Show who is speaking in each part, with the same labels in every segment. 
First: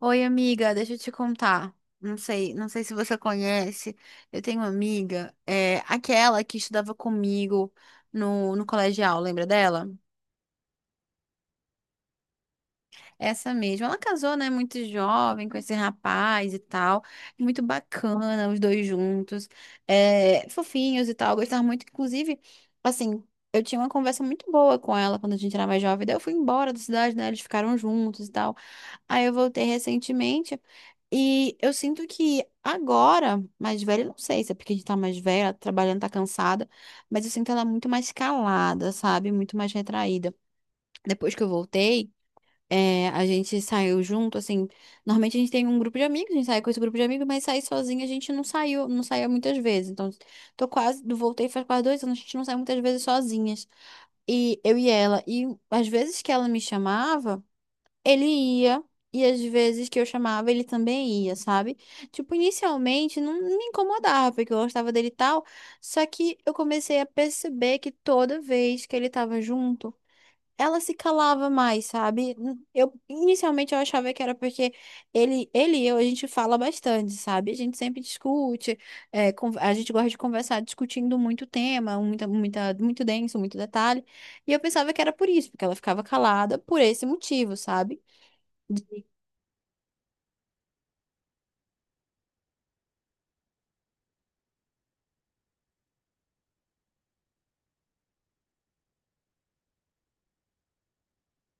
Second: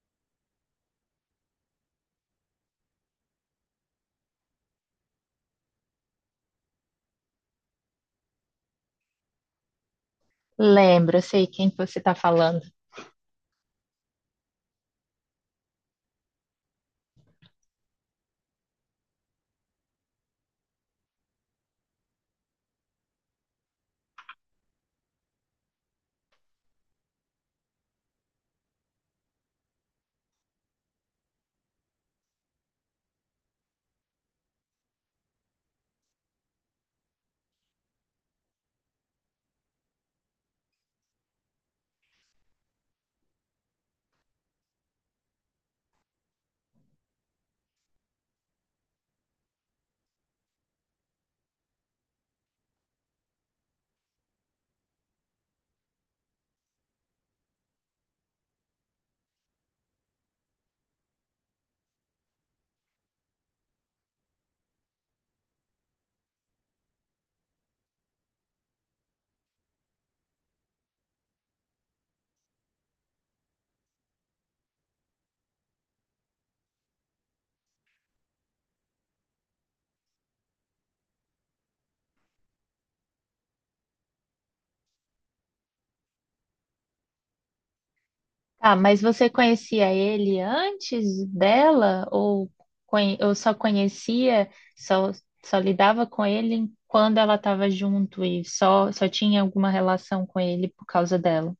Speaker 1: Oi, amiga, deixa eu te contar. Não sei se você conhece. Eu tenho uma amiga, aquela que estudava comigo no colegial, lembra dela?
Speaker 2: Lembro, eu sei quem que você está falando.
Speaker 1: Essa mesma. Ela casou, né, muito jovem com esse rapaz e tal. Muito bacana, os dois juntos. É, fofinhos e tal. Eu gostava muito, inclusive, assim, eu tinha uma conversa muito boa com ela quando a gente era mais jovem. Daí eu fui embora da cidade, né? Eles ficaram juntos e tal. Aí eu voltei recentemente. E eu sinto que agora, mais velha, não sei se é porque a gente tá mais velha, trabalhando, tá cansada, mas eu sinto ela muito mais calada, sabe? Muito mais retraída. Depois que eu voltei. É, a gente saiu junto, assim. Normalmente a gente tem um grupo de amigos, a gente sai com esse grupo de amigos, mas sair sozinha a gente não saiu, não saía muitas vezes. Então, tô quase, voltei faz quase dois anos, a gente não sai muitas vezes sozinhas. E eu e ela. E às vezes que ela me chamava, ele ia. E às vezes que eu chamava, ele também ia, sabe? Tipo, inicialmente não me incomodava, porque eu gostava dele e tal. Só que eu comecei a perceber que toda vez que ele tava junto, ela se calava mais, sabe? Eu inicialmente eu achava que era porque ele e eu a gente fala bastante, sabe? A gente sempre discute, a gente gosta de conversar discutindo muito tema, muito denso, muito detalhe. E eu pensava que era por isso, porque ela ficava calada por esse motivo, sabe?
Speaker 2: Ah, mas você conhecia ele antes dela ou, conhe- ou só conhecia, só, só lidava com ele quando ela estava junto e só tinha alguma relação com ele por causa dela?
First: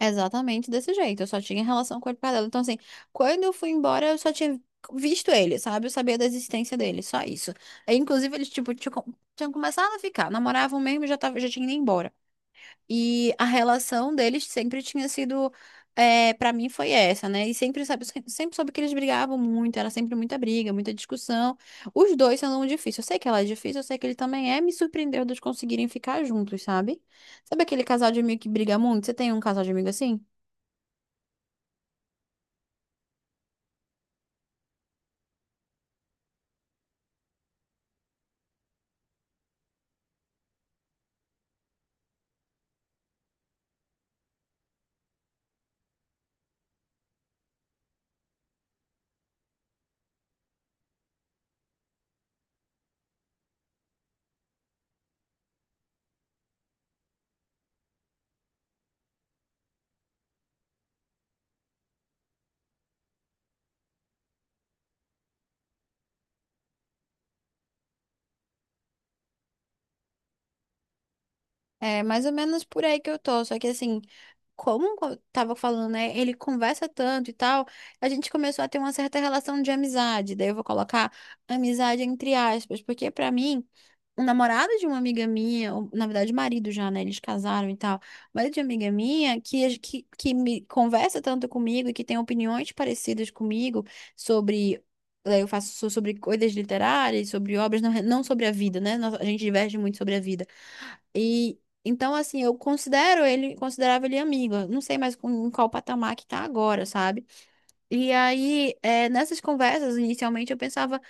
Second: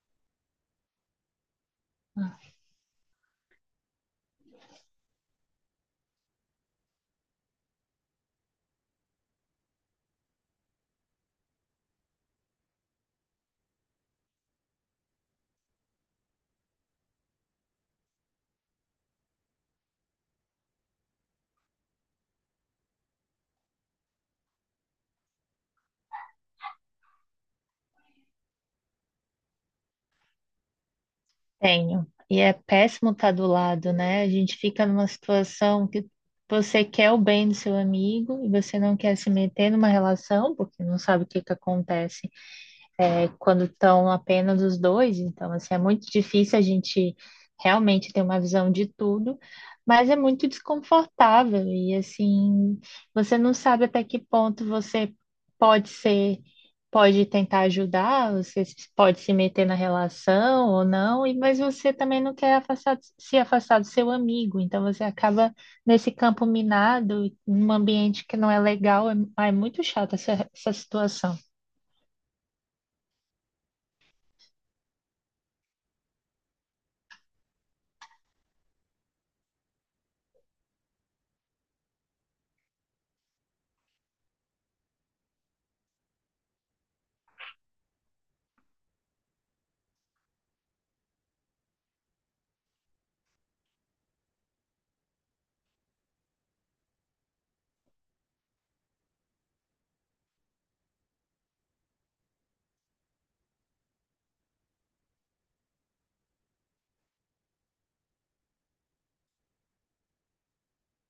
Speaker 1: Exatamente desse jeito. Eu só tinha relação com ele para dela. Então, assim, quando eu fui embora, eu só tinha visto ele, sabe? Eu sabia da existência dele, só isso. Aí, inclusive, eles, tipo, tinham começado a ficar, namoravam mesmo e já tava, já tinha ido embora. E a relação deles sempre tinha sido, é, para mim, foi essa, né? E sempre, sabe, sempre soube que eles brigavam muito, era sempre muita briga, muita discussão. Os dois são difíceis. Eu sei que ela é difícil, eu sei que ele também é, me surpreendeu de eles conseguirem ficar juntos, sabe? Sabe aquele casal de amigo que briga muito? Você tem um casal de amigo assim?
Speaker 2: Tenho. E é péssimo estar do lado, né? A gente fica numa situação que você quer o bem do seu amigo e você não quer se meter numa relação porque não sabe o que que acontece. Quando estão apenas os dois, então assim, é muito difícil a gente realmente ter uma visão de tudo, mas é muito desconfortável e assim, você não sabe até que ponto você pode ser, pode tentar ajudar, você pode se meter na relação ou não, e mas você também não quer se afastar do seu amigo, então você acaba nesse campo minado, num ambiente que não é legal, é muito chata essa situação.
Speaker 1: É mais ou menos por aí que eu tô. Só que assim, como eu tava falando, né? Ele conversa tanto e tal, a gente começou a ter uma certa relação de amizade. Daí eu vou colocar amizade entre aspas, porque pra mim, o namorado de uma amiga minha, ou, na verdade, marido já, né? Eles casaram e tal. Marido de uma amiga minha que me conversa tanto comigo e que tem opiniões parecidas comigo sobre. Daí eu faço sobre coisas literárias, sobre obras, não sobre a vida, né? A gente diverge muito sobre a vida. E então, assim, eu considero ele, considerava ele amiga. Não sei mais com, em qual patamar que tá agora, sabe? E aí, é, nessas conversas, inicialmente, eu pensava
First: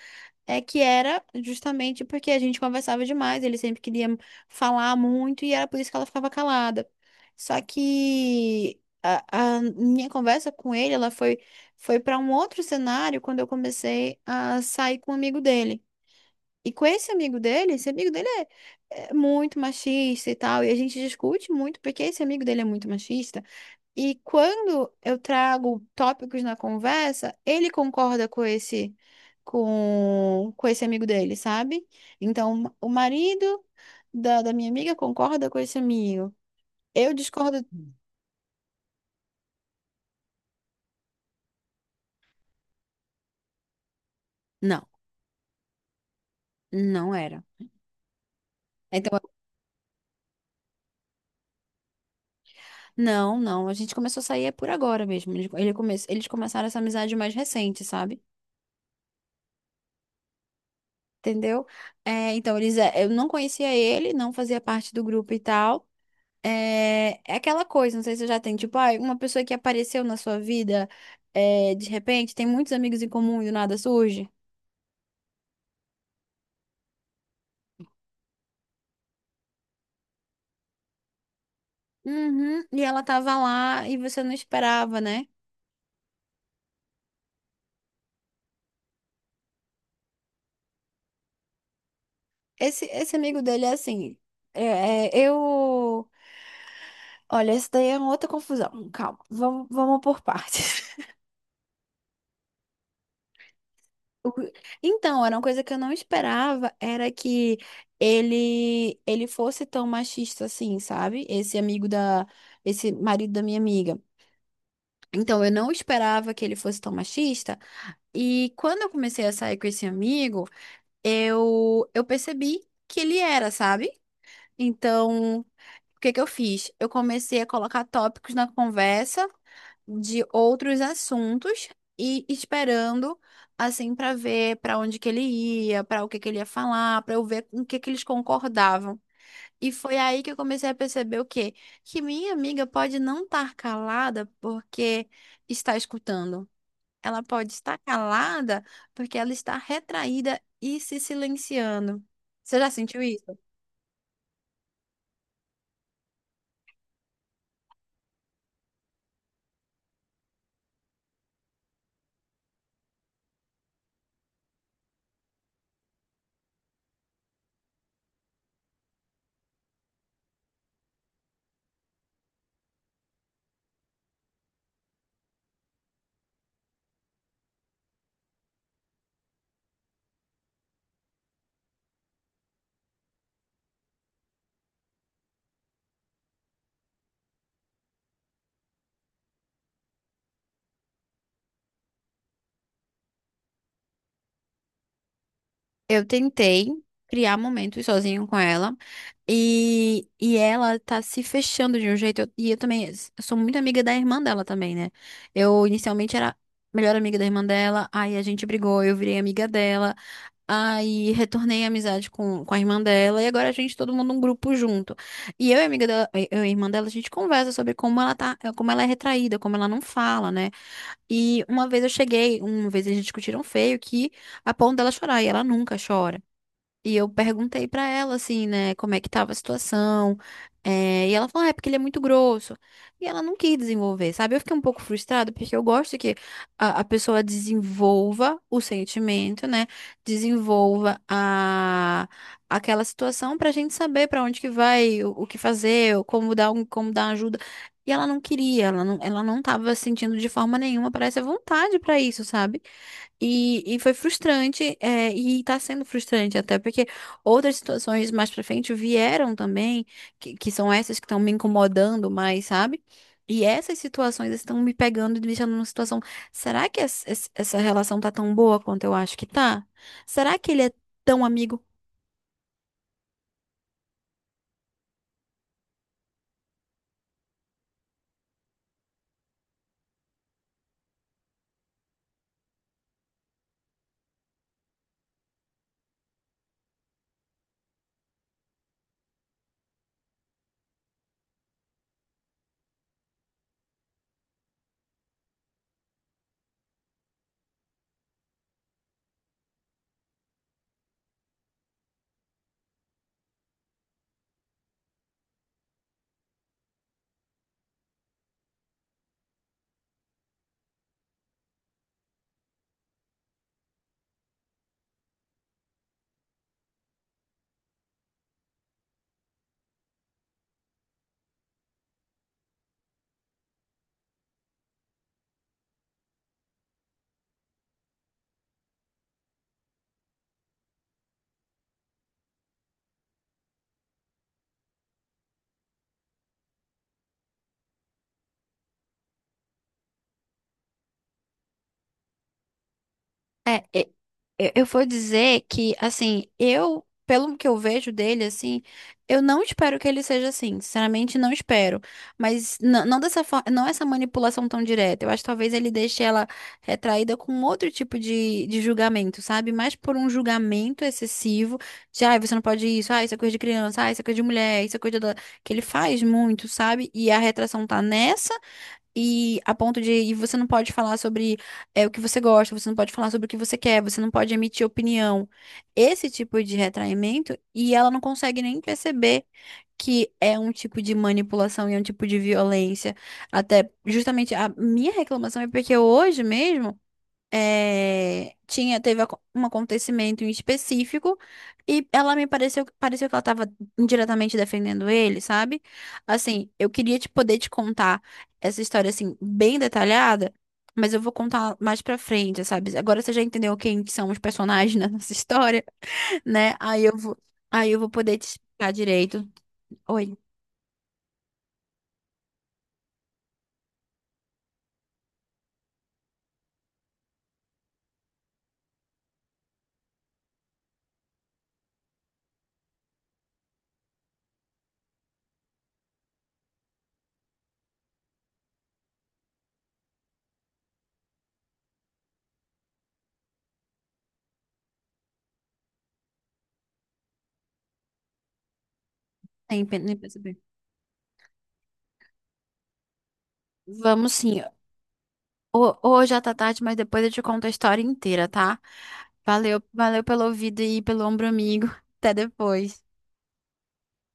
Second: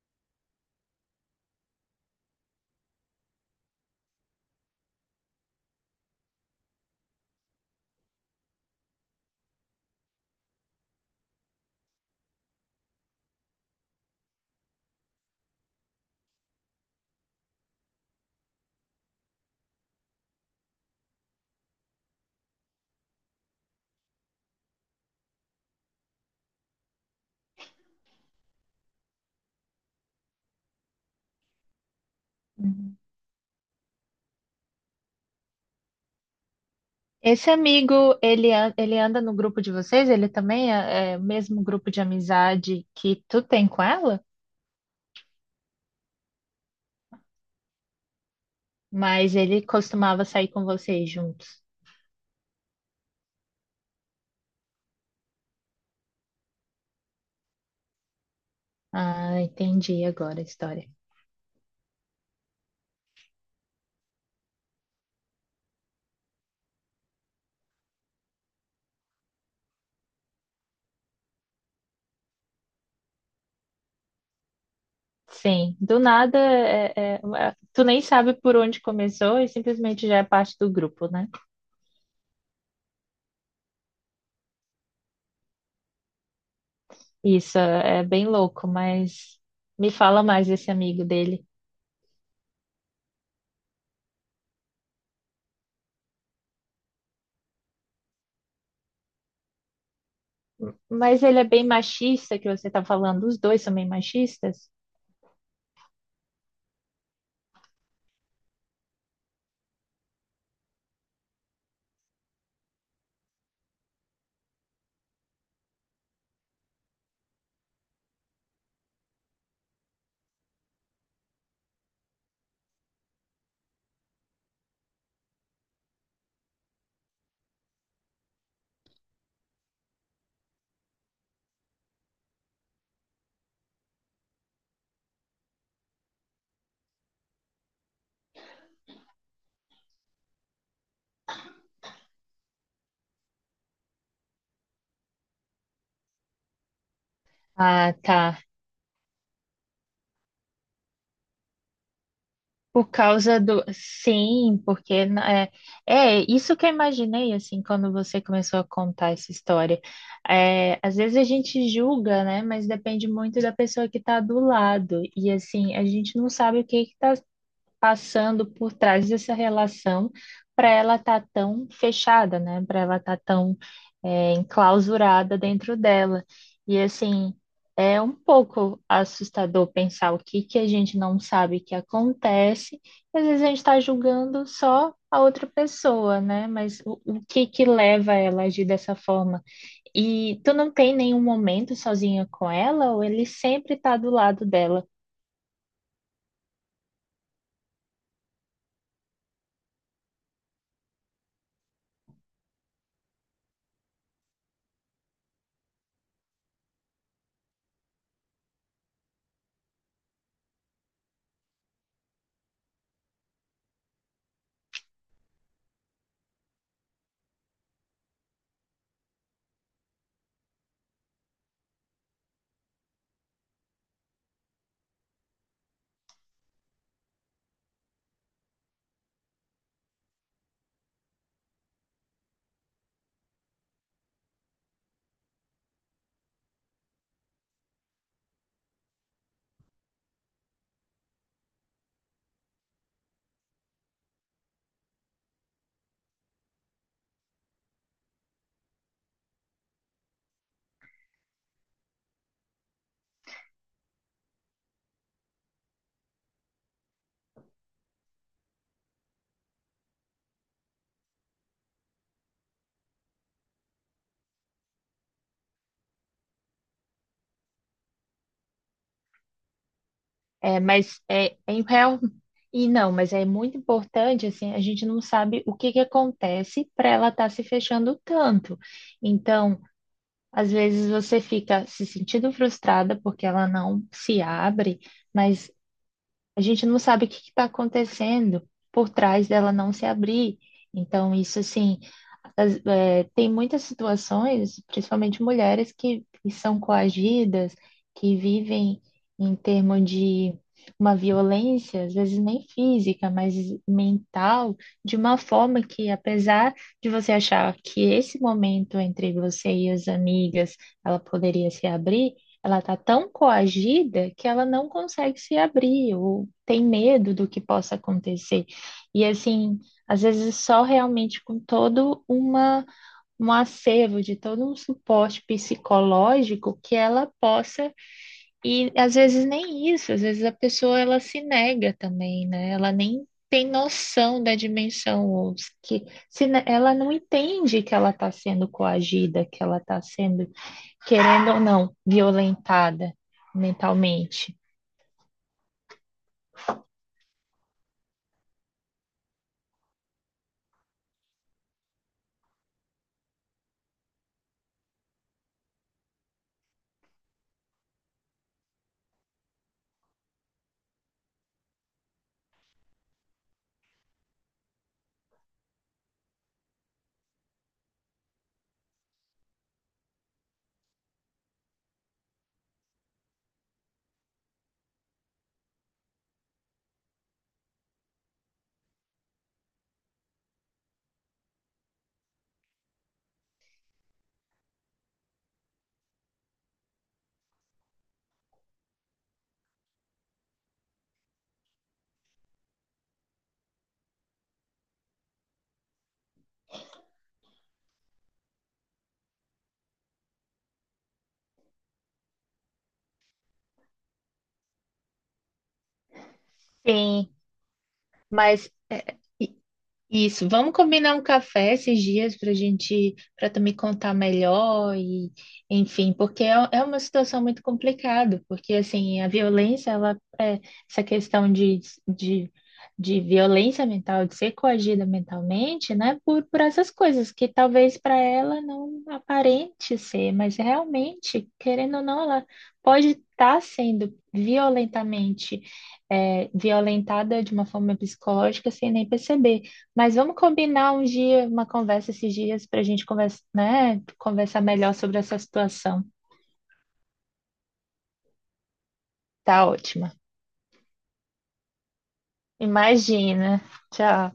Speaker 1: que era justamente porque a gente conversava demais, ele sempre queria falar muito e era por isso que ela ficava calada. Só que a minha conversa com ele, ela foi, foi para um outro cenário quando eu comecei a sair com um amigo dele. E com esse amigo dele é muito machista e tal, e a gente discute muito porque esse amigo dele é muito machista. E quando eu trago tópicos na conversa, ele concorda com esse com esse amigo dele, sabe? Então, o
Speaker 2: Uhum.
Speaker 1: marido da minha amiga concorda com esse amigo. Eu
Speaker 2: Esse
Speaker 1: discordo.
Speaker 2: amigo, ele, ele anda no grupo de vocês? Ele também é, é o mesmo grupo de amizade que tu tem com ela?
Speaker 1: Não, não era. Então, eu-
Speaker 2: Mas ele costumava sair com vocês juntos.
Speaker 1: não, não, a gente começou a sair é por agora mesmo. Ele come... Eles começaram essa amizade mais recente, sabe?
Speaker 2: Ah, entendi agora a história.
Speaker 1: Entendeu? É, então, eles, é, eu não conhecia ele, não fazia parte do grupo e tal. É, é aquela coisa, não sei se você já tem, tipo, ah, uma pessoa que apareceu na sua vida, é, de repente, tem muitos amigos em comum e do nada surge.
Speaker 2: Sim, do nada, tu nem sabe por onde começou e simplesmente já é parte do grupo, né?
Speaker 1: Uhum, e ela tava lá e você não esperava, né?
Speaker 2: Isso é bem louco, mas me fala mais desse amigo dele.
Speaker 1: Esse amigo dele é assim. É, é, eu. Olha, esse daí é uma outra confusão. Calma, vamos por partes.
Speaker 2: Mas ele é bem machista, que você tá falando. Os dois são bem
Speaker 1: O
Speaker 2: machistas?
Speaker 1: Então, era uma coisa que eu não esperava, era que ele fosse tão machista assim, sabe? Esse marido da minha amiga. Então, eu não esperava que ele fosse tão machista, e quando eu comecei a sair com esse amigo, eu percebi que ele era, sabe? Então, o que que eu fiz? Eu comecei a colocar tópicos na conversa de outros assuntos e esperando assim para ver para onde que ele ia, para o que que ele ia falar, para eu ver com o que que eles concordavam. E foi aí que eu comecei a perceber o quê? Que minha amiga pode não estar calada porque está escutando. Ela pode estar
Speaker 2: Ah, tá.
Speaker 1: calada porque ela está retraída e se silenciando. Você já
Speaker 2: Por
Speaker 1: sentiu isso?
Speaker 2: causa do. Sim, é, é isso que eu imaginei, assim, quando você começou a contar essa história. É, às vezes a gente julga, né? Mas depende muito da pessoa que está do lado. E, assim, a gente não sabe o que está passando por trás dessa relação para ela estar tão fechada, né? Para ela estar tão é, enclausurada dentro dela. E assim, é um pouco assustador pensar o que que a gente não sabe que acontece, e às vezes a gente está julgando só a outra pessoa, né? Mas o que que leva ela a agir dessa forma? E tu não tem nenhum momento sozinha com ela, ou ele sempre está do lado dela?
Speaker 1: Eu tentei criar momentos sozinho com ela e ela tá se fechando de um jeito. E eu também sou muito amiga da irmã dela também, né? Eu inicialmente era melhor amiga da irmã dela, aí a gente brigou, eu virei amiga dela, aí retornei a amizade com a irmã dela e agora a gente todo mundo um grupo junto. E eu e a amiga dela, eu e a irmã dela, a gente conversa sobre como ela tá, como ela é retraída, como ela não fala, né? E uma vez eu cheguei, uma vez eles discutiram feio que a ponto dela chorar e ela nunca chora. E eu perguntei pra ela, assim, né, como é que tava a situação. E ela falou, ah, é porque ele é muito grosso. E ela não quis desenvolver, sabe? Eu fiquei um pouco frustrada, porque eu gosto que a pessoa desenvolva o sentimento, né? Desenvolva a, aquela situação pra gente saber pra onde que vai, o que fazer, ou como dar, um, como dar ajuda. E ela não queria, ela não tava sentindo de forma nenhuma, parece a vontade pra isso, sabe? E foi frustrante, é, e tá sendo frustrante até, porque outras situações mais pra frente vieram também, que são essas que estão me incomodando mais, sabe? E essas situações estão me pegando e me deixando numa situação. Será que essa essa relação tá tão boa quanto eu acho que tá? Será que
Speaker 2: É,
Speaker 1: ele é
Speaker 2: mas
Speaker 1: tão
Speaker 2: é, é
Speaker 1: amigo.
Speaker 2: em real e não, mas é muito importante assim, a gente não sabe o que que acontece para ela estar se fechando tanto. Então, às vezes você fica se sentindo frustrada porque ela não se abre, mas a gente não sabe o que está acontecendo por trás dela não se abrir. Então, isso, assim, é, tem muitas situações, principalmente mulheres, que são coagidas, que vivem em termos de uma violência, às vezes nem física, mas mental, de uma forma que, apesar de você achar que esse momento entre você e as amigas ela poderia se abrir, ela está tão coagida que ela não consegue se abrir, ou tem medo do que possa acontecer. E assim, às vezes só realmente com todo uma, um acervo de todo um suporte psicológico que ela possa, e às vezes nem isso, às vezes a pessoa ela se nega também, né? Ela nem tem noção da dimensão, ou que se ne- ela não entende que ela está sendo coagida, que ela está sendo, querendo ou não, violentada
Speaker 1: É, é,
Speaker 2: mentalmente.
Speaker 1: eu vou dizer que, assim, eu, pelo que eu vejo dele, assim, eu não espero que ele seja assim, sinceramente não espero, mas não dessa forma, não essa manipulação tão direta, eu acho que talvez ele deixe ela retraída com outro tipo de julgamento, sabe? Mais por um julgamento excessivo de, ai, você não pode isso, ai, isso é coisa de criança, ai, isso é coisa de mulher, isso é coisa da... que ele faz muito, sabe? E a retração tá nessa e a ponto de, e você não pode falar sobre o que você gosta, você não pode falar sobre o que você quer, você não pode emitir opinião. Esse tipo de retraimento, e ela não consegue nem perceber que é um tipo de manipulação e é um tipo de violência. Até justamente a minha reclamação é porque hoje mesmo teve um acontecimento em específico e ela me pareceu, pareceu que ela estava indiretamente defendendo ele, sabe? Assim, eu queria te poder te contar essa história assim bem detalhada, mas eu vou contar mais pra frente, sabe? Agora você já entendeu quem que são os personagens nessa história, né?
Speaker 2: Sim,
Speaker 1: Aí eu vou poder te
Speaker 2: mas
Speaker 1: explicar direito. Oi,
Speaker 2: isso, vamos combinar um café esses dias para gente, para tu me contar melhor e, enfim, porque é, é uma situação muito complicada, porque assim, a violência, ela, essa questão de, de violência mental, de ser coagida mentalmente, né, por essas coisas que talvez para ela não aparente ser, mas realmente, querendo ou não, ela pode estar sendo violentamente, violentada de uma forma psicológica sem nem perceber. Mas
Speaker 1: nem
Speaker 2: vamos
Speaker 1: percebi.
Speaker 2: combinar um dia, uma conversa esses dias para a gente
Speaker 1: Vamos
Speaker 2: conversar
Speaker 1: sim.
Speaker 2: melhor sobre essa situação.
Speaker 1: Hoje já tá tarde, mas depois eu te conto a história inteira, tá?
Speaker 2: Tá
Speaker 1: Valeu,
Speaker 2: ótima.
Speaker 1: valeu pelo ouvido e pelo ombro amigo. Até depois.
Speaker 2: Imagina. Tchau.